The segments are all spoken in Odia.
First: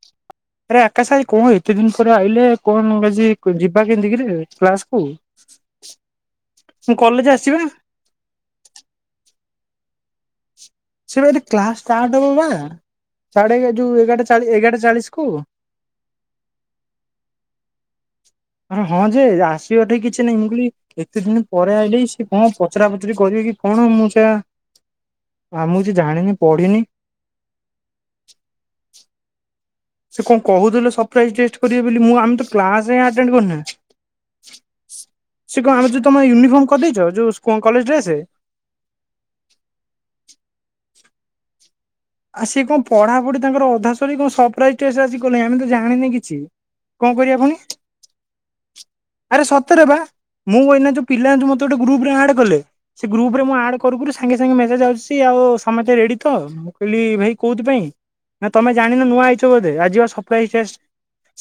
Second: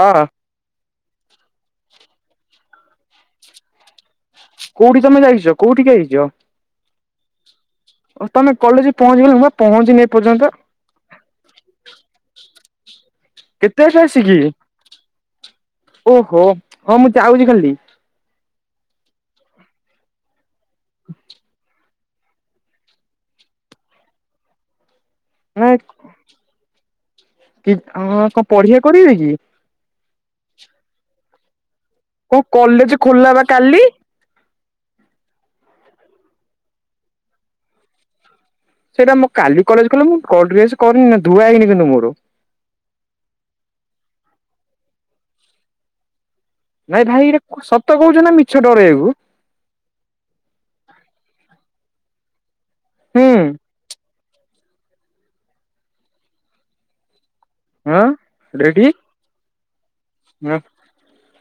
ହ ଅ। ଆରେ ଆକାଶ ଆଜି କଣ ଏତେ ଦିନ ପରେ ଆଇଲେ କଣ ଆଜି କୁ ଯିବା କେନ୍ତି କିରେ କୋଉଠି କ୍ଲାସକୁ ତମେ ଯାଇଛ କୋଉଠିକି ଆଇଛ? ମୁଁ କଲେଜ ଆସିଛି ବା। ତମେ କଲେଜ ପହଞ୍ଚିଗଲ ମୁଁ ପା ପହଞ୍ଚିନି ଏ ପର୍ଯ୍ୟନ୍ତ। ସିଏପା ଆଜି କ୍ଲାସ୍ ଷ୍ଟାର୍ଟ ହବ ବା ସାଢ଼େ କେତେ ଆସ ଯୋଉ ଆସିକି ଏଗାରଟା ଏଗାରଟା ଚାଳିଶ କୁ। ଓହୋ ହଁ ମୁଁ ଯାଉଛି ଖାଲି। ଆ ହଁ ଯେ ଆସିବା ଠେଇ କିଛି ନାଇଁ ମୁଁ କହିଲି ଏତେ ଦିନ ପରେ ଆଇିଲ ସେ କଣ ପଚରା ପଚିରି କରିବେ କି କଣ ମୁଁ ସେ ଆମକୁ କିଛି ଜାଣିନି ପଢ଼ିନି। କି କଣ ପଢ଼ିବା କରିବେ କି? ସେ କଣ କହୁଥିଲେ ସରପ୍ରାଇଜ ଟେଷ୍ଟ କରିବେ ବୋଲି ମୁଁ କଣ ଆମେ କଲେଜ କ୍ଲାସ୍ ଖୋଲା ଆଟେଣ୍ଡ ବା କରିନେ। କାଲି ସେ କଣ ଆମର ଯୋଉ ତମ ୟୁନିଫର୍ମ କରିଦେଇଛ ଯୋଉ କଲେଜ ଡ୍ରେସ୍। ସେଇଟା ମଁ କାଲି କଲେଜ କଲେ ମୁଁ ଡ୍ରେସ୍ କରିନି ନା ଧୁଆ ହେଇନି କିନ୍ତୁ ମୋର। ଆଉ ସିଏ କଣ ପଢ଼ାପଢ଼ି ତାଙ୍କର ଅଧା ସାରିଲାଣି କଣ ସରପ୍ରାଇଜ ଟେଷ୍ଟ କଲେଣି ଆମେ ତ ଜାଣିନେ କିଛି? ନାଇଁ କଣ ଭାଇ କରିବା ପୁଣି? ଏଇଟା ସତ କହୁଛ ନା ମିଛ ଡରେଇବାକୁ। ଆରେ ସତରେ ବା ମୁଁ ଏଇନା ଯୋଉ ପିଲା ମତେ ଗୋଟେ ଗ୍ରୁପ ରେ ଆଡ୍ କଲେ ସେ ହୁଁ ଗ୍ରୁପରେ ମୁଁ ଆଡ୍ କରୁ କରୁ ସାଙ୍ଗେ ସାଙ୍ଗେସାଙ୍ଗେ ମେସେଜ୍ ଆଶୁଛି ଆଉ ସମସ୍ତେ ରେଡ଼ି ତ ମୁଁ କହିଲି ଭାଇ କଉଥି ପାଇଁ ହଁ ନା ତମେ ରେଡି ଜାଣିନ ନୂଆ ଆଇଛ ବୋଧେ ଆଜି ସରପ୍ରାଇଜ ଟେଷ୍ଟ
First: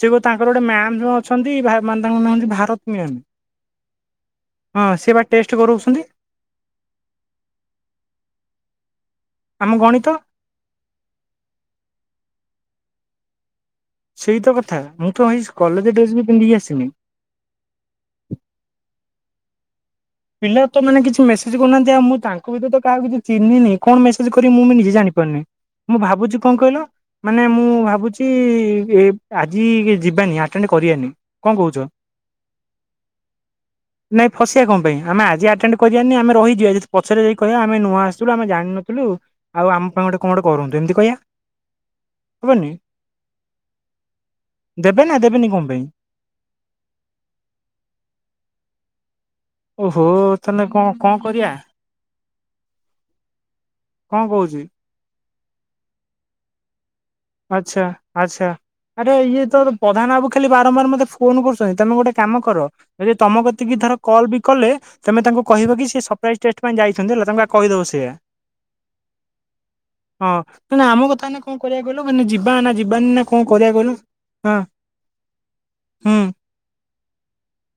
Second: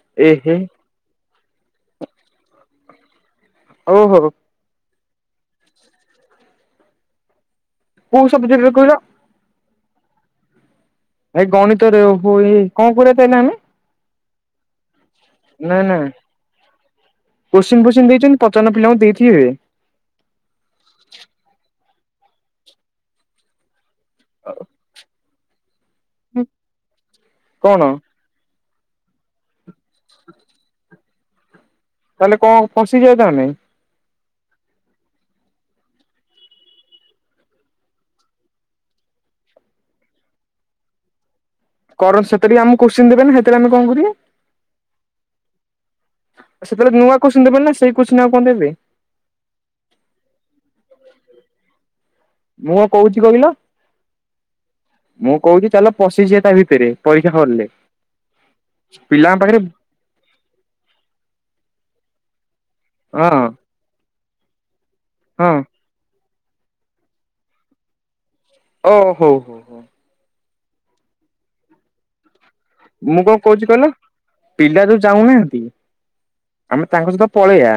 ସିଏ ତାଙ୍କର ଏହେ ଗୋଟେ ମ୍ୟାମ୍ ଅଛନ୍ତି ମାନେ ତାଙ୍କର ନାଁ ହୋଉଛି ଭାରତି ମ୍ୟାମ୍। ହୋଉ ହୋଉ। ହଁ ସିଏ ପା ଟେଷ୍ଟ କରଉଛନ୍ତି। କୋଉ ସବଜେକ୍ଟରେ କହିଲ? ଆମ ଗଣିତ। ଭାଇ ଗଣିତରେ ହ କଣ କରିବା ତାହାଲେ ଆମେ? ସେଇ ତ କଥା ମୁଁ ତ ଭାଇ କଲେଜ ଡ୍ରେସ ବି ପିନ୍ଧିକି ଆସିନି। କୋଷ୍ଚିନ୍ ପୋତ୍ସିନ୍ ଦେଇଛନ୍ତି ପଚାରୁନ ପିଲାଙ୍କୁ ଦେଇଥିବେ। ପିଲା ତ ମାନେ କିଛି ମେସେଜ୍ କରୁନାହାନ୍ତି ଆଉ ମୁଁ ତାଙ୍କ ଭିତରେ କାହାକୁ କିଛି ଚିହ୍ନିନି। କଣ ମେସେଜ କରିବ ମୁଁ ବି ନିଜେ ଜାଣିପାରୁନି ମୁଁ ଭାବୁଛି କଣ କହିଲ ମାନେ ମୁଁ କଣ ଭାବୁଛି କି ଆଜି ଯିବାନି ଆଟେଣ୍ଡ କରିବାନି କଣ କହୁଛ? ତାହେଲେ କଣ ଫସିଯିବା ତାହାନେ। ନାଇଁ ଫସିଆ କଣ ପାଇଁ? ଆମେ ଆଜି ଆଟେଣ୍ଡ କରିିବାନି ଆମେ ରହିଯିବା ଯି ପଛରେ ଯାଇ କହିବା ଆମେ ନୂଆଁ ଆସିଥିଲୁ ଆମେ ଜାଣିନଥିଲୁ। ଆଉ ଆମ ପାଇଁ ଗୋଟେ କଣ ଗୋଟେ କରନ୍ତୁ ଏମିତି କହିବା। କର ସେଥିରେ ହବନି ଆମକୁ କୋଶ୍ଚିନ୍ ଦେବେ ନା ସେଥିରେ ଆମେ କଣ କରିବା? ଦେବେ ନା ଦେବେନି କଣ ପାଇଁ? ସେତେବେଳେ ନୂଆ କୋଶ୍ଚିନ୍ ଦେବେ ନା ସେଇ କୋଶ୍ଚିନ୍ ଆଉ କଣ ଦେବେ? ଓହୋ ତାହେଲେ କଣ କଣ କରିବା? ମୁଁ କଣ କହୁଛି କହିଲ କଣ କହୁଛି? ମୁଁ କହୁଛି ଚାଲ ପଶିଯିବା ତା ଭିତରେ। ପରୀକ୍ଷା ହଲ୍ ରେ। ଆଚ୍ଛା ଆଚ୍ଛା ଆରେ ପିଲାଙ୍କ ଇଏ ପାଖରେ ତ ପ୍ରଧାନ ବାବୁ ଖାଲି ବାରମ୍ବାର ମତେ ଫୋନ କରୁଛନ୍ତି ତମେ ଗୋଟେ କାମ କର ଯଦି ହଁ ତମକତିକି ଧର କଲ୍ ବି କଲେ ତମେ ତାଙ୍କୁ ହଁ କହିବ କି ସେ ସରପ୍ରାଇଜ୍ ଟେଷ୍ଟ ପାଇଁ ଯାଇଛନ୍ତି ହେଲା ତ ତମେ କହିଦବ ସେଇୟା। ହୋଉ ହୋଉ। ହଁ ତାହେଲେ ଆମ କଥା କଣ କରିବା? କହିଲ ମାନେ ଯିବା ନା ଯିବାନି ନା ମୁଁ କଣ କହୁଛି କରିବା କହିଲ ହଁ ପିଲା ଯୋଉ ଯାଉନାହାନ୍ତି। ହୁଁ। ଆମେ ତାଙ୍କ ସହିତ ପଳେଇବା।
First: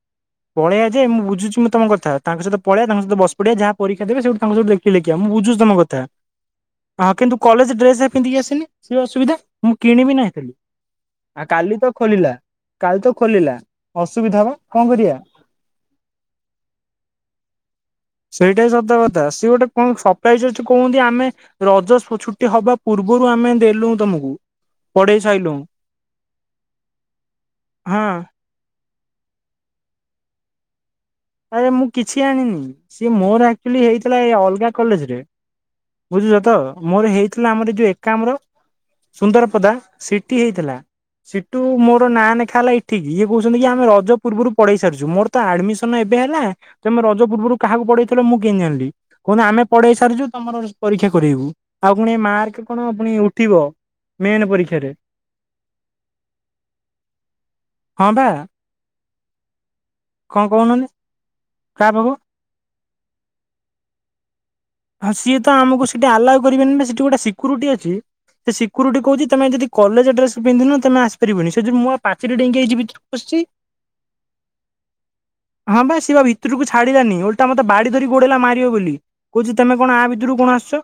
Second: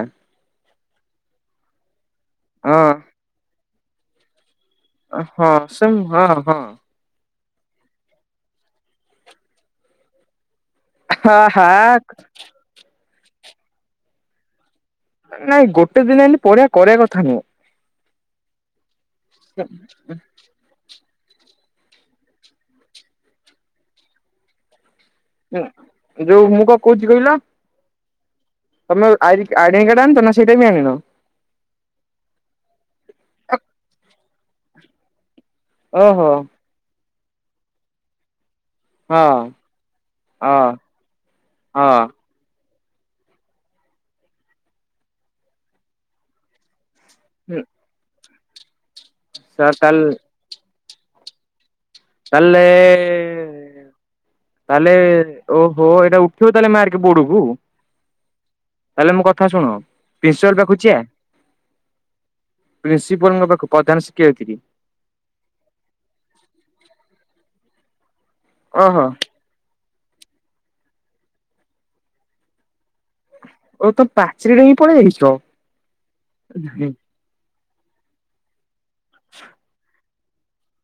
ପଳେଇବା ଯେ ମୁଁ ବଝୁଛି ମୁଁ ତମ କଥା ତାଙ୍କ ସହିତ ପଳେଇବା ହଁ ତାଙ୍କ ସହିତ ବସି ପଡ଼ିବା ଯାହା ପରୀକ୍ଷା ଦେବେ ତାଙ୍କ ସହିତ ଦେଖିକି ଲେଖିବା ମୁଁ ହଁ ବୁଝୁଛି ତମ ସେ କଥା। ହଁ ହଁ ହଁ କିନ୍ତୁ କଲେଜ ଡ୍ରେସ ପିନ୍ଧିକି ଆସିଲି ସେ ଅସୁବିଧା ମୁଁ କିଣିବି ନା ଏବେ। ହା ଆ ହା କାଲି ତ ଖୋଲିଲା କାଲି ତ ଖୋଲିଲା ଅସୁବିଧା ହବ କଣ କରିବା? ନାଇଁ ଗୋଟେ ଦିନ ଏମିତି ପରିଆ କରିବା କଥା ନୁହଁ। ସେଇଟା ସତ କଥା ସିଏ ଗୋଟେ କଣ ସରପ୍ରାଇଜ ଅଛି। କୁହନ୍ତି ଆମେ ରଜ ଛୁଟି ହବା ପୂର୍ବରୁ ଆମେ ଦେଲୁ ତମକୁ। ପଡେଇ ସାଇଲୁ ଯୋଉ ମୁଁ କଣ କହୁଛି କହିଲ ହଁ। ତମେ ଆଡଡେ ଆଇଡେଣ୍ଟି କାଡ ଆନିଚ ନା ସେଇଟା ବି ଆଣିନ। ଆରେ ମୁଁ କିଛି ଜାଣିନି ସିଏ ମୋର ଆକ୍ଚୁଲି ହେଇଥିଲା ଏ ଅଲଗା କଲେଜରେ। ଓହୋ ବୁଝୁଛ ତ ମୋର ହେଇଥିଲା ଆମର ଏଇ ଯୋଉ ଏକାମ୍ର ହଁ ସୁନ୍ଦରପଦା ସିଟିି ହଁ ହେଇଥିଲା ସିଟୁ ମୋର ହଁ ନାଁ ଲେଖା ହେଲା ଇ ଠି କି ଇଏ କହୁଛନ୍ତି କି ଆମେ ରଜ ପୂର୍ବରୁ ପଢେଇ ସାରିଛୁ ମୋର ତ ଆଡମିସନ୍ ଏବେ ହେଲା। ତେମେ ରଜ ପୂର୍ବରୁ କାହାକୁ ପଢେଇଥିଲ ମୁଁ କେନ୍ତି ଜାଣିଲି କଣ ନାଁ ଆମେ ସାର୍ ପଢେଇ ତାହେଲେ ସାରିଛୁ ତମର ପରୀକ୍ଷା କରେଇବୁ। ଆଉ ପୁଣି ଏ ତାହେଲେ ମାର୍କ କଣ ପୁଣି ଉଠିବ। ମେନ୍ ପରୀକ୍ଷାରେ ତାହେଲେ ଓ ହୋ ଏଇଟା ଉଠିବ ତାହେଲେ ମାର୍କେ ବୋର୍ଡ କୁ? ହଁ ବା ତାହେଲେ ମୋ କଥା ଶୁଣ କଣ ପ୍ରିନ୍ସିପାଲ୍ ପାଖକୁ କହୁନାହାନ୍ତି ଯିବା? କାହା ପାଖକୁ ପ୍ରିନ୍ସିପାଲଙ୍କ ପାଖକୁ ପ୍ରଧାନ ଶିକ୍ଷୟତ୍ରୀ। ହଁ ସିଏ ତ ଆମକୁ ସେଠି ଆଲାଓ କରିବେନି ନାଁ ସେଠି ଗୋଟେ ସିକ୍ୟୁରିଟି ଅଛି ସେ ସିକ୍ୟୁରିଟି ଓହୋ କହୁଛି ତମେ ଯେଦି କଲେଜ ଡ୍ରେସ୍ ପିନ୍ଧିନ ତମେ ଆସିପାରିବନି ସେ ଯୋଗୁରୁ ମୁଁ ଆଉ ପାଚେରୀ ଡେଇଁକି ଯାଇଛି ଭିତରକୁ। ବସିଛି ଓ ତମେ ପାଚେରୀରେ ହିଁ ପଳେଇ ଆଇଛ ହଁ ବା ସିଏବା ଭିତୁରୁକୁ ଛାଡିଲାନି ଓଲ ଓଲଟା ମତେ ବାଡ଼ି ଧରି ଗୋଡେଇଲା ମାରିବ ବୋଲି। କହୁଛି ତେମେ କଣ ଆ ଭିତୁରୁକୁ କଣ ଆସିଛ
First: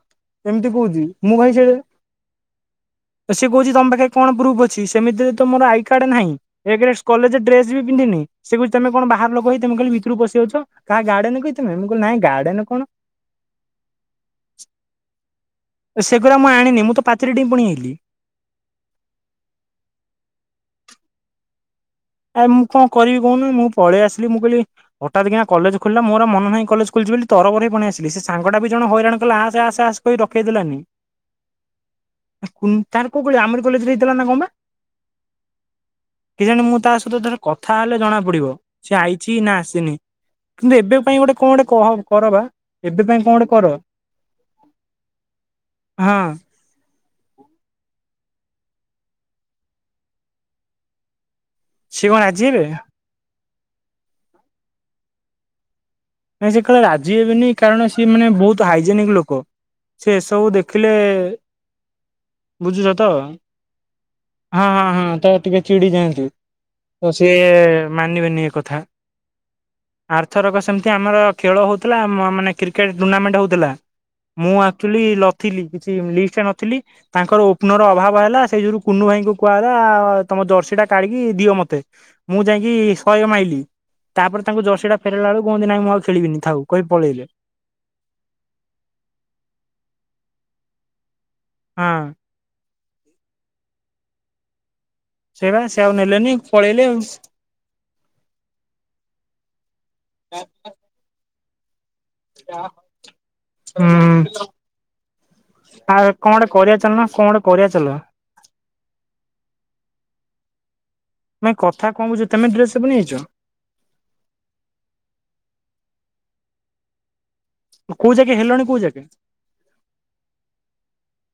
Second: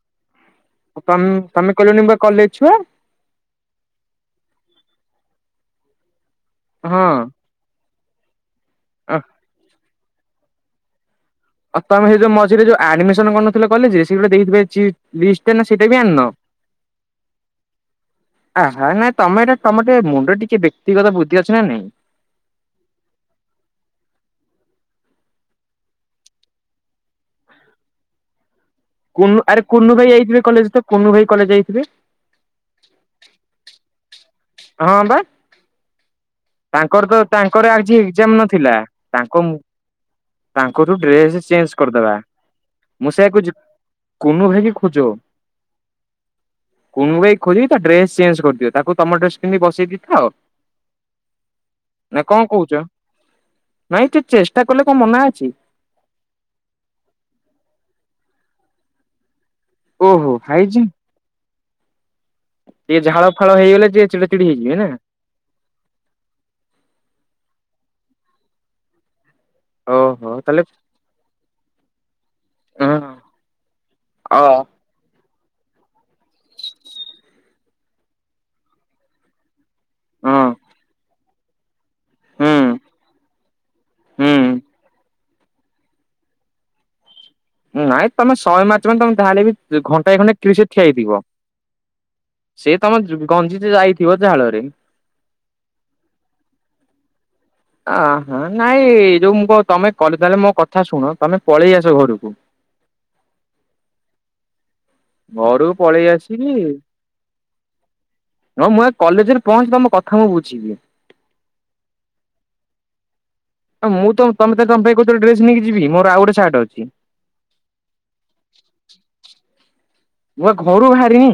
ଏମିତି କହୁଛି ମୁଁ ଭାଇ ତମେ କହିଲନି ବା କଲେଜ ଛୁଆ ସେଇସ ସେ କହୁଛି ତମ ପାଖରେ କଣ ପ୍ରୁଫ୍ ଅଛି ସେମିତିରେ ତ ମୋର ଆଇ କାର୍ଡ ନାହିଁ ଏକ ରେ ହଁ କଲେଜ୍ ଡ୍ରେସ୍ ବି ପିନ୍ଧିନି ସେ କହୁଛି ତେମେ କଣ ବାହାର ଲୋକ ହେଇ ତେମେ ଖାଲି ଭିତୁରୁକୁ ପଶି ଯାଉଛ କାହା ଗାର୍ଡେନ୍ କି ଆଉ ମୁଁ କହିଲି ତମେ ନାଇଁ ସେଇ ଯୋଉ ଗାର୍ଡେନ ମଝିରେ ଯୋଉ କଣ ଆଡମିସନ୍ କରିନଥିଲ କଲେଜରେ ସେ ସିଏ ବି ଗୋଟେ ଦେଇଥିବେ କିଛି ଲିଷ୍ଟଟେ ନାଁ ସେଇଟା ବି ଆଣିନ? ସେଗୁରା ମୁଁ ଆଣିନି ମୁଁ ତ ପାଚେରୀ ଡିପଣି ଆଇଲି। ଆ ହା ନାଇଁ ତମେ ଏଇଟା ତମର ଟିକେ ମୁଣ୍ଡରେ ଟିକେ ବ୍ୟକ୍ତିଗତ ବୁଦ୍ଧି ଅଛି ନାଁ ନାହିଁ? ଆଉ ମୁଁ କଣ କରିବି କହୁନ ମୁଁ ପଳେଇ ଆସିଲି ମୁଁ କହିଲି ହଠାତ୍ କିନା କଲେଜ୍ ଖୋଲିଲା ମୋର ଆଉ ମନ ନାହିଁ କଲେଜ୍ ଖୋଲିଛି ବୋଲି ତର ବର ହେଇ ପଳେଇ ଆସି ହେଲେ ସେ ସାଙ୍ଗଟା ବି ଜଣେ ହଇରାଣ କୁନୁ କଲା ଆରେ ଆସେ ଆସେ କୁନୁ ଆସେ ଭାଇ କହି ଯାଇଥିବେ କଲେଜ ରଖେଇଦେଲାନି। ତ କୁନୁ ଭାଇ କଲେଜ ଯାଇଥିବେ କୁନ୍ ତାର କୋଉ କଲେଜ୍ ଆମରି କଲେଜରେ ହେଇଥିଲା ନାଁ କଣ ବା? ହଁ ବା। କେଜାଣି ମୁଁ ତା ତାଙ୍କର ତ ସହିତ ଯାହା ତାଙ୍କର କଥା ଆଜି ହେଲେ ଜଣା ଏକ୍ଜାମ ପଡିବ ନଥିଲା ସେ ଆଇଛି ତାଙ୍କ ନାଁ ଆସିନି। କିନ୍ତୁ ତାଙ୍କଠୁ ଏବେ ପାଇଁ ଡ୍ରେସ ଗୋଟେ କଣ ଚେଞ୍ଜ ଗୋଟେ କହ କରିଦବା କର ବା ମୁଁ ଏବେ ପାଇଁ ସେଇଆ କଣ କହୁଛି ଗୋଟେ କର। କୁନୁ ଭାଇକି ଖୋଜ। ହଁ। କୁନୁ ଭାଇକି ଖୋଜି କି ତା ଡ୍ରେସ୍ ଚେଞ୍ଜ୍ କରିଦିଅ ତାକୁ ତମ ଡ୍ରେସ୍ ପିନ୍ଧେଇକିି ବସେଇ ଦେଇଥାଅ। ସିଏ କଣ ନାଁ କଁ ରାଜି ହେବେ କହୁଛ ନାଇଁ ତୁ ଚେଷ୍ଟା କଲେ କଣ ମନା ଅଛି। ନାଇଁ ସେ କାଳେ ରାଜି ହେବେନି କାରଣ ସିଏ ମାନେ ବହୁତ ହାଇଜେନିକ୍ ଲୋକ। ସିଏ ଓହୋ ଏସବୁ ହାଇଜିନ୍ ଦେଖିଲେ ବୁଝୁଛ ଟିକେ ତ ହଁ ଝାଳ ଫାଳ ହେଇଗଲେ ଟିକେ ଚିଡା ଚିଡି ହଁ ହେଇଯିବେ ନା ହଁ ହଁ ତ ଟିକେ ଚିଡି ଯାଆନ୍ତି ତ ସିଏ ମାନିବେନି ଏ କଥା। ଆର୍ ଓହୋ ଥରକ ତାହେଲେ ସେ ସେମତି ଆମର ଖେଳ ହଉଥିଲା ମ ମାନେ କ୍ରିକେଟ୍ ହଁ ଟୁର୍ଣ୍ଣାମେଣ୍ଟ ହଉଥିଲା ଅ ମୁଁ ଆ ଆକ୍ଚୁଲି ନଥିଲି କିଛି ଲିଷ୍ଟ୍ ରେ ନଥିଲି ତାଙ୍କର ଓପନର ଅଭାବ ହେଲା ସେଇ ଯୋଗୁରୁ କୁନୁ ଭାଇଙ୍କୁ କୁହା ହେଲା ତମ ହଁ ଜର୍ସି ଟା କାଢିକି ଦିଅ ମତେ। ମୁଁ ହୁଁ ଯାଇଁ କି ଶହେ ମାଇଲି ତାପରେ ତାଙ୍କୁ ହୁଁ ଜର୍ସିଟା ଫେରେଇଲା ବେଳକୁ କହୁଛନ୍ତି ନାଇଁ ମୁଁ ଆଉ ଖେଳି ଖେଳିବିନି ଥାଉ କହି ପଳେଇଲେ। ଉଁ ନାଇଁ ତମେ ଶହେ ମାରିଛ ମାନେ ତମେ ଯାହା ହେଲେବି ଘଣ୍ଟାଏ ଖଣ୍ଡେ ଖେଳିକି ସେଇଠି ଠିଆ ହେଇଥିବ। ହଁ। ସେ ତମ ଯୋଉ ଗଞ୍ଜି ତ ଯାଇଥିବ ଝାଳରେ। ସେଇଆବା ସେ ଆଉ ନେଲେନି ପଳେଇଲେ ଆଉ। ଆଁ ହା ନାଇଁ ଏଇ ଯୋଉ ମୁଁ କ ତମେ କଲେ ତାହେଲେ ମୋ କଥା ଶୁଣ ତମେ ପଳେଇ ଆସ ଘରକୁ। ହୁଁ। ଘରୁକୁ ଆଉ ପଳେଇ କଣ ଗୋଟେ ଆସିକି କରିବା ଚାଲୁନ କଣ ଗୋଟେ କରିବା ଚାଲ ହଁ ମୁଁ ଏ କଲେଜରେ ପହଞ୍ଚି ତମ କଥା ମୁଁ ବୁଝିବି। ନାଇଁ କଥା କଣ ବୁଝିବ ତେମେ ଡ୍ରେସ୍ ବନେଇଛ? ହଁ ମୁଁ ତ ତମେ ତ ତମ ପାଇଁ କହୁଥିଲ ଡ୍ରେସ୍ ନେଇିକି ଯିବି ମୋର ଆଉ ଗୋଟେ ସାର୍ଟ ଅଛି। କୋଉ ଜାଗେ ହେଲଣି କୋଉ ଜାଗେ ମୁଁ ଘରୁ ବାହାରିନି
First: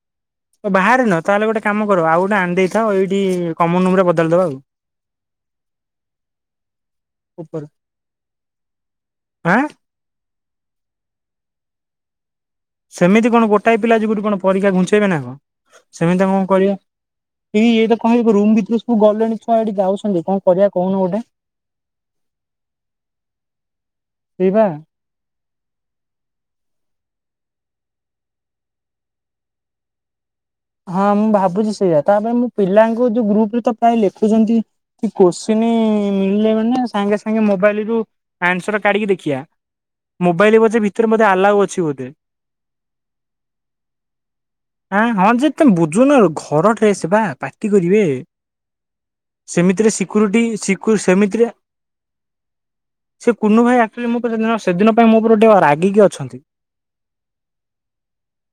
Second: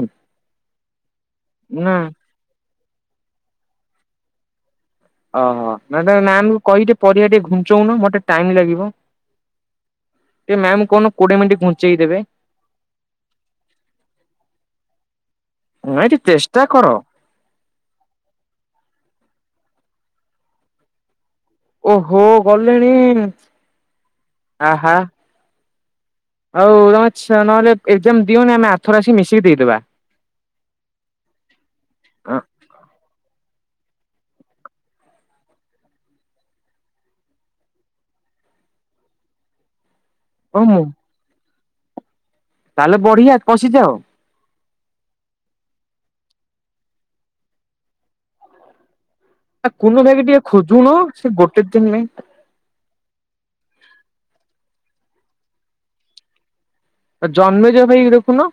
ବାହାରେ ନ ତାହେଲେ ଗୋଟେ କାମ ନା କର ଆଉ ଗୋଟେ ଆଣିଦେଇ କ ଏଇଠି କମନ ରୁମ୍ ରେ ବଦଳେଇଦବା ଆଉ। ଓହୋ ମ୍ୟମ୍ କହି ଟିକେ ପରୀକ୍ଷା ଟିକେ ଉପରେ ଘୁଂଚାଉନା ମୋତେ ଟାଇମ୍ ଲାଗିବ। ଆଁ ଏ ମ୍ୟାମଙ୍କୁ କହୁନୁ କୋଡି଼ଏ ମିନିଟ୍ ଘୁଞ୍ଚେଇ ଦେବେ। ସେମିତି କଣ ଗୋଟାଏ ପିଲା ଯୁଗରୁ କଣ ପରୀକ୍ଷା ଘୁଞ୍ଚେଇବେ ନା କଣ ନାଇଁ ଟିକେ ସେମିତି ଆ କଣ ଚେଷ୍ଟା କରିବା କର। ଏଇ ଇଏ ତ କହ ରୁମ୍ ଭିତରେ ସବୁ ଗଲେଣି ଛୁଆ ଏଠି ଯାଉଛନ୍ତି କଣ କରିବା କହୁନୁ ଗୋଟେ। ଓହୋ ଗଲେଣି ସେଇବା ଆହା। ହଉ ତମେଛ ନହେଲେ ଏକ୍ଜାମ ଦିଅନି ଆମେ ଆଥରେ ଆସି ମିଶିକି ଦେଇଦେବା। ହଁ ମୁଁ ଭାବୁଛି ସେଇଟା ତାପ ମୁଁ ପିଲାଙ୍କୁ ଯୋଉ ଗ୍ରୁପ୍ ରେ ତ ପ୍ରାୟ ଲେଖୁଛନ୍ତି। କୋଶ୍ଚିନି ମିଳିଲେ ମାନେ ସାଙ୍ଗେ ସାଙ୍ଗେ ମୋବାଇଲ ରୁ ଆନ୍ସର କାଢିକି ଦେଖିବା ଓ ମୋବାଇଲ ବ ମୁଁ ଭିତରେ ବୋଧେ ଆଲାଉ ଅଛି ବୋଧେ। ତାହେଲେ ବଢି଼ଆ ପଶିଯାଅ। ଆଁ ହଁ ଯେ। ତମେ ବୁଝୁନ ଘର ଡ୍ରେସ୍ ବା ପାଟି କରିବେ। ଆ ସେମିତିରେ କୁନୁ ଭାଇକି ଟିକେ ସିକ୍ୟୁରିଟି ଖୋଜୁନ ସିକୁ ସେ ସେମିତିରେ ଗୋଟେ ଦିନ ନାଇଁ ସେ କୁନୁ ଭାଇ ଆକ୍ଚଲି ମୋ ଉପରେ ସେଦିନ ପାଇଁ ମୋ ପରେ ଟିକେ ରାଗି ଅଛନ୍ତି। ଆଉ ଜନ୍ମେଜୟ ଭାଇକି ଦେଖୁନ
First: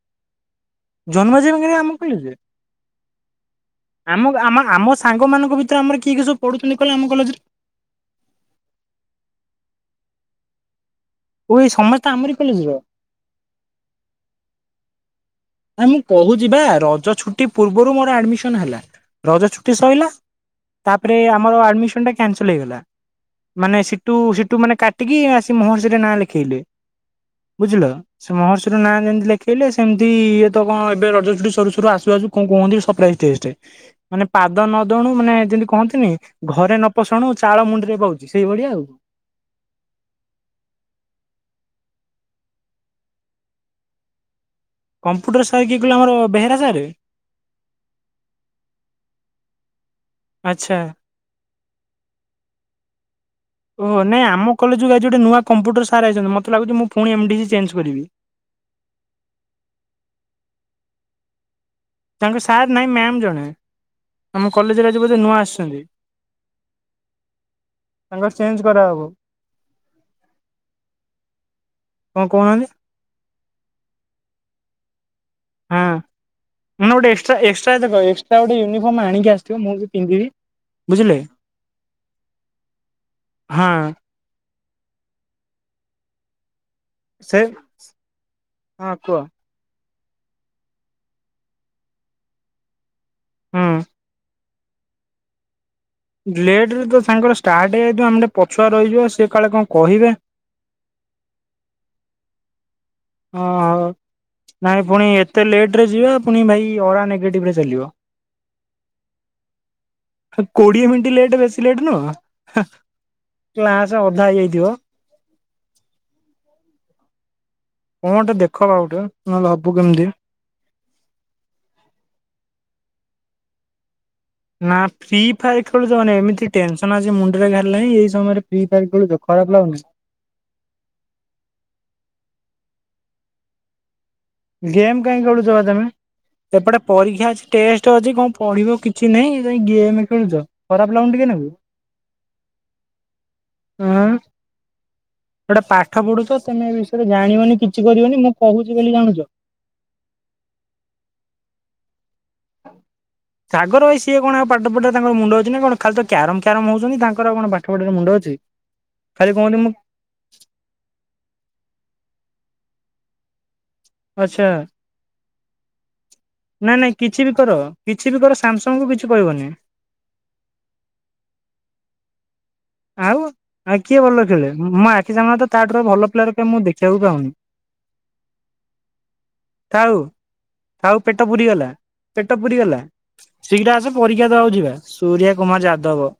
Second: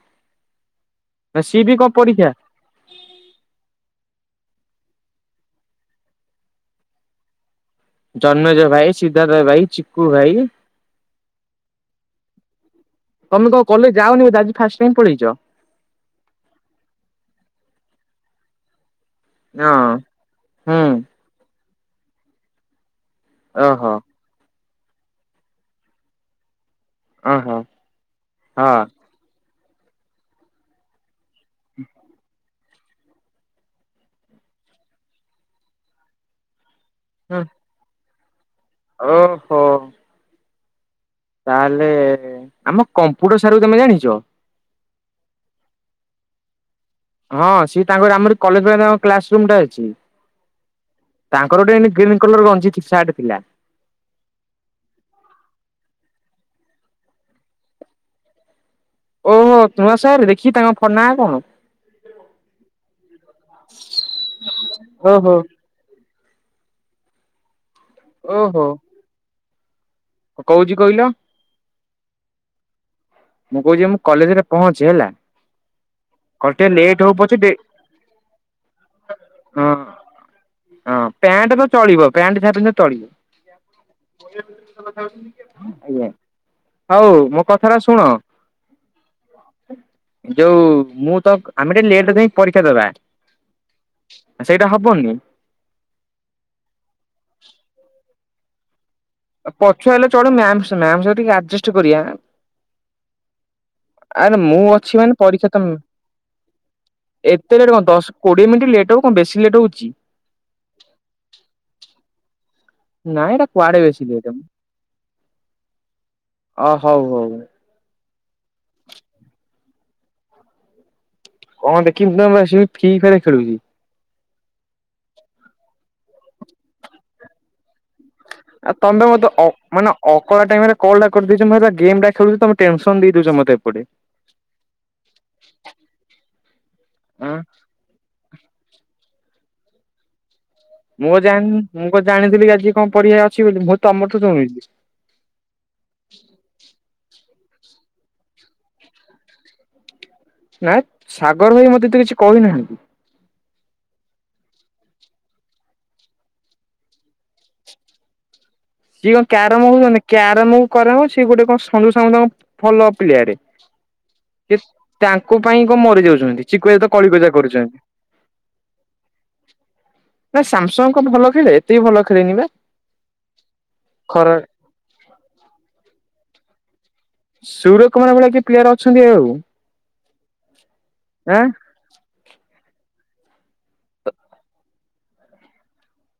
ଜନ୍ମ ଯେ ସିଏ ବି କଣ ଆମ ପାଇଁ ପରୀକ୍ଷା ଯେ ଆମ ଆମ ସାଙ୍ଗ ମାନଙ୍କ ଭିତରେ ଆମର କିଏ କି ସବୁ ପଢୁଛନ୍ତି କହିଲେ ଆମ କଲେଜରେ। ଜନ୍ମେଜୟ ଭାଇ, ସିଦ୍ଧାର୍ଥ ଭାଇ, ଚିକୁୁ ଭାଇ। ଓ ଏଇ ସମସ୍ତେ ଆମରି କଲେଜ୍ ର ତମେ କଣ କଲେଜ୍ ଯାଅନି ବୋଧେ ଆଜି ଫାଷ୍ଟ୍ ଟାଇମ୍ ପଳେଇଚ। ଆ ମୁଁ କହୁଛି ବା ରଜ ଛୁଟି ପୂର୍ବରୁ ମୋର ଆଡମିସନ୍ ହେଲା ରଜ ହଁ ଛୁଟି ସଇଲା। ହୁଁ ତାପରେ ଆମର ଆଡ୍ମିସନ ଟା କଂସେଲେ ହେଇଗଲା ମାନେ ଓହୋ ସିଟୁ ସିଟୁ ମାନେ କ ଟିକି ଆସି ମହର୍ଷିରେ ନାଁ ଲେଖେଇଲେ ଓହୋ ବୁଝିଲ ସେ ମହର୍ଷି ର ହଁ ନାଁ ଯେମତି ଲେ ଖେଇଲେ ସେମିତି ଇଏ ତ କଣ ଏବେ ରଜ ଛୁଟି ସରୁ ସରୁ ଆସୁ ଆସୁ କଣ କୁହନ୍ତି ସର୍ପାଇଜ ଟେଷ୍ଟ୍। ମାନେ ପାଦ ନ ଦଉଣୁ ମାନେ ଯେମିତି କହନ୍ତିନି ଘରେ ନ ପୋସୁଣୁ ଚାଳ ମୁଣ୍ଡିରେ ବହୁଛି। ସେଇ ଭଳିଆ ଆଉ। ଓ ହୋ। ତାହେଲେ ଆମ କମ୍ପୁଟର ସାର୍ କୁ ତମେ ଜାଣିଛ? କମ୍ପ୍ୟୁଟର ସାର୍ କିଏ କହିଲ ଆମର ବେହେରା ସାର୍। ହଁ ସିଏ ତାଙ୍କର ଆମରି କଲେଜ୍ ପାଖରେ ତାଙ୍କ କ୍ଲାସ ରୁମ୍ ଟା ଅଛି। ଆଚ୍ଛା। ତାଙ୍କର ଗୋଟେ ଗ୍ରୀନ୍ କଲର ଗଞ୍ଜି ସାର୍ଟ ଥିଲା। ଓହୋ ନାଇଁ ଆମ କଲେଜକୁ ଆଜି ଗୋଟେ କମ୍ପ୍ୟୁଟର୍ ସାର୍ ଆଇଛନ୍ତି ମତେ ଲାଗୁଚି ମୁଁ ପୁଣି ଏମ୍ ଡି ସି ଚେଞ୍ଜ୍ କରିବି। ଓହୋ ନୂଆ ସାର୍ ଦେଖିକି ତାଙ୍କ ଫୋ ନା କଣ। ତାଙ୍କେ ସାର୍ ନାହିଁ ମ୍ୟାମ୍ ଜଣେ ଆମ କଲେଜରେ ଆଜି ବୋଧେ ଓହୋ ନୂଆ ଆସିୁଛନ୍ତି। ତାଙ୍କର ଚେଞ୍ଜ୍ କରାହବ। କହୁଛିି କହିଲ କଣ କହୁନି? ମୁଁ କହୁଛି ମୁଁ କଲେଜ୍ ରେ ପହଞ୍ଚେ ହେଲା। ଘଣ୍ଟେ ଲେଟ୍ ନହେଲେ ହଉ ଗୋଟେ ପଛେ ଏକ୍ସଟ୍ରା ଡେ ଏକ୍ସଟ୍ରା ଦେଖ ଏକ୍ସଟ୍ରା ଗୋଟେ ୟୁନିଫର୍ମ ଆଣିକି ଆସିଥିବ ହଁ ମୁଁ ବି ପିନ୍ଧିବି। ହଁ ବୁଝିଲେ। ପ୍ୟାଣ୍ଟ୍ ତ ଚଳିବ ପ୍ୟାଣ୍ଟ୍ ଯାହା ପିନ୍ଧିଲେ ଚଳିବ। ହଁ। ଆଜ୍ଞା। ହଉ ସେ ମୋ କଥାଟା ଶୁଣ ହଁ କୁହ। ଯୋଉ ମୁଁ ତ ଆମେ ଟିକେ ଲେଟ୍ ରେ ଯାଇ ପରୀକ୍ଷା ଦେବା। ହୁଁ। ସେଇଟା ହବନି। ଲେଟ୍ ରେ ତ ତାଙ୍କର ଷ୍ଟାର୍ଟ ହେଇଯାଇଥିବ ଆମେ ଟିକେ ପଛୁଆ ରହିଯିବା ସେ କାଳେ କଣ ପଛୁଆ ହେଲେ କହିବେ। ଚଳିବ ମ୍ୟାମ୍ ମ୍ୟାମ୍ ସ ଟିକେ ଆଡଜଷ୍ଟ୍ କରିବା। ହଁ ଆରେ ମୁଁ ନାଇଁ ଅଛି ପୁଣି ମାନେ ଏତେ ପରୀକ୍ଷା ତ ଲେଟ ରେ ଯିବା ପୁଣି ଭାଇ ଅରା ନେଗେଟିଭ ରେ ଚାଲିବ। କୋଡ଼ିଏ ମିଣ୍ଟି ଲେଟ ହବ କଣ ବେଶୀ ଲେଟ୍ ହଉଛି। କୋଡିଏ ମିନିଟ୍ ଲେଟ୍ ବେଶୀ ଲେଟ୍ ନୁହଁ ହେଁ। ନା ମ ସେଇଟା କୁଆଡେ ବେଶୀ ଲେଟ ମ‌ ଅ ହଉ ହଉ। କଁ ଗୋଟେ ଦେଖ ବା ଆଉ ଗୋଟେ ନହେଲେ ହବୁ କେମିତି। କଣ ଦେଖିବି ମେ ମେ ସେ ବି ଫ୍ରି ଫରେ ଖେଳୁଛି। ନା ଫ୍ରି ଫାୟାର ଖେଳୁଛି ମାନେ ଏମିତି ଟେନସନ ଆଜି ମୁଣ୍ଡରେ ଘାରି ଲାହିଁ ଏହି ସମୟରେ। ଫ୍ରି ଆ ଫାୟାର ତମେ ବା ଖେଳୁଛ ମତେ ଅ ଖରାପ ଲାଗୁନି? ମାନ ଅକଳିଆ ଟାଇମରେ କଲ୍ ଟା କରିଦେଇ ଛ‌ ମୁଁ ହେଇବା ଗେମ୍ ଟା ଖେଳୁଛି ତମେ ଟେନସନ ଦେଇ ଦଉଛ ମତେ ଏପଟେ। ଗେମ୍ କାଇଁ ଖେଳୁଛବା ତମେ ସେପଟେ ପରୀକ୍ଷା ଆଁ ଅଛି ଟେଷ୍ଟ। ଷ୍ଟ ଅଛି କଣ ପଢିବ କିଛି ନାହିଁ ଯାଇ ଗେମ୍ ଖେଳୁଛ। ଖରାପ ଲାଗୁନି ମୁଁ ଆଉ ଟିକେ ନାକୁ? ଜାଣିନି ମୁଁ କଁ ଜାଣିଥିଲି ଆଜି କଣ ପରିକ୍ଷା ଅଛି ବୋଲି ମୁଁ ହେଇ ତମଠୁ ଶୁଣଲି। ଗୋଟା ପାଠ ପଢୁଛ ତମେ ଏ ବିଷୟରେ ଜାଣିବନି କିଛି କରିବନି ମୁଁ କହୁଛି ବୋଲି ଜାଣୁଛ। ନାଇ ସାଗର ଭାଇ ମତେ ଏତେ କିଛି କହି ନାହାନ୍ତି। ସାଗର ଭାଇ ସିଏ କଣ ଆଉ ପାଠ ପଢିବା ରେ ତାଙ୍କର ମୁଣ୍ଡ ଅଛି ନା କଣ ଖାଲି ତ କ୍ୟାରମ କ୍ୟାରମ ହଉଛନ୍ତି ତାଙ୍କର ଆଉ କଣ ପାଠ ପଢିବାରେ ମୁଣ୍ଡ ଅଛି। ସିଏ କଣ ଖାଲି କୁହନ୍ତି କ୍ୟାରମ ମୁଁ ହଉଛନ୍ତି କ୍ୟାରମ କୁ କରେ ମ ସିଏ ଗୋଟେ କଣ ସଞ୍ଜୁ ସମତଙ୍କୁ ଭଲ ପ୍ଲିୟାର ରେ। ଆଚ୍ଛା ସେ ତାଙ୍କ ପାଇଁ କଣ ମରି ଯାଉଛନ୍ତି। ଚିକୁ ନାଇଁ ଭାଇ ତ ନାଇଁ କିଛି କଳିକଜିଆ ବି କର କରୁଛନ୍ତି। କିଛି ବି କର ସାମସଙ୍ଗ କୁ କିଛି କହିବନି। ନା ସାମସଙ୍ଗ କୋଉଠୁ ଭଲ ଖେଳେ ଏତେ ବି ଭଲ ଖେଳେନି ବା। ଆଉ ଆଉ କିଏ ଭଲ ଖରା ଖେଳେ ମୋ ଆଖି ସାମନାରେ ତ ତାଠାରୁ ଆଉ ଭଲ ପ୍ଲେୟର କାଇଁ ମୁଁ ଦେଖିବାକୁ ପାଉନି। ସୁର କୁମାର ଭଳିଆ କିଏ ପ୍ଲେୟାର ଅଛନ୍ତି ଆଉ ଥାଉ ଥାଉ ପେଟ ଆଁ। ପୁରିଗଲା ପେଟ ପୁରି ଗଲା ଶିଘ୍ର ଆସ ପରୀକ୍ଷା ଦବାକୁ ଯିବା ସୂରୟା କୁମାର ଯାଦବ।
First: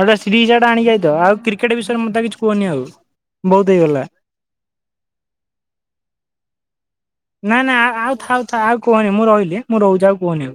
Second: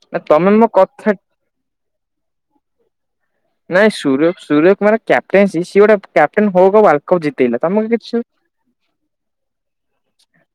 ଗୋଟେ ନା ତମେ ସିରିଜଟା ମୋ ଆଣିକି ଆଇଥାଅ କଥା। ଆଉ କ୍ରିକେଟ ବିଷୟରେ ମୁଁତେ କିଛି କହନି ଆଉ। ବହୁତ ନାଇଁ ହେଇଗଲା ସୁର ସୁରିୟ କୁମାର କ୍ୟାପଟେନ୍ସି ସିଏ ଗୋଟେ କ୍ୟାପଟେନ ହଉ କା ୱାର୍ଲଡ କପ୍ ନା ଜିତେଇଲା ନା ତମକୁ ଆଉ କିଛି ଥାଉ ଆଉ କୁହନି ମୁଁ ରହିଲି ଆ ମୁଁ ରହୁଛି ଆଉ କହନି ଆଉ।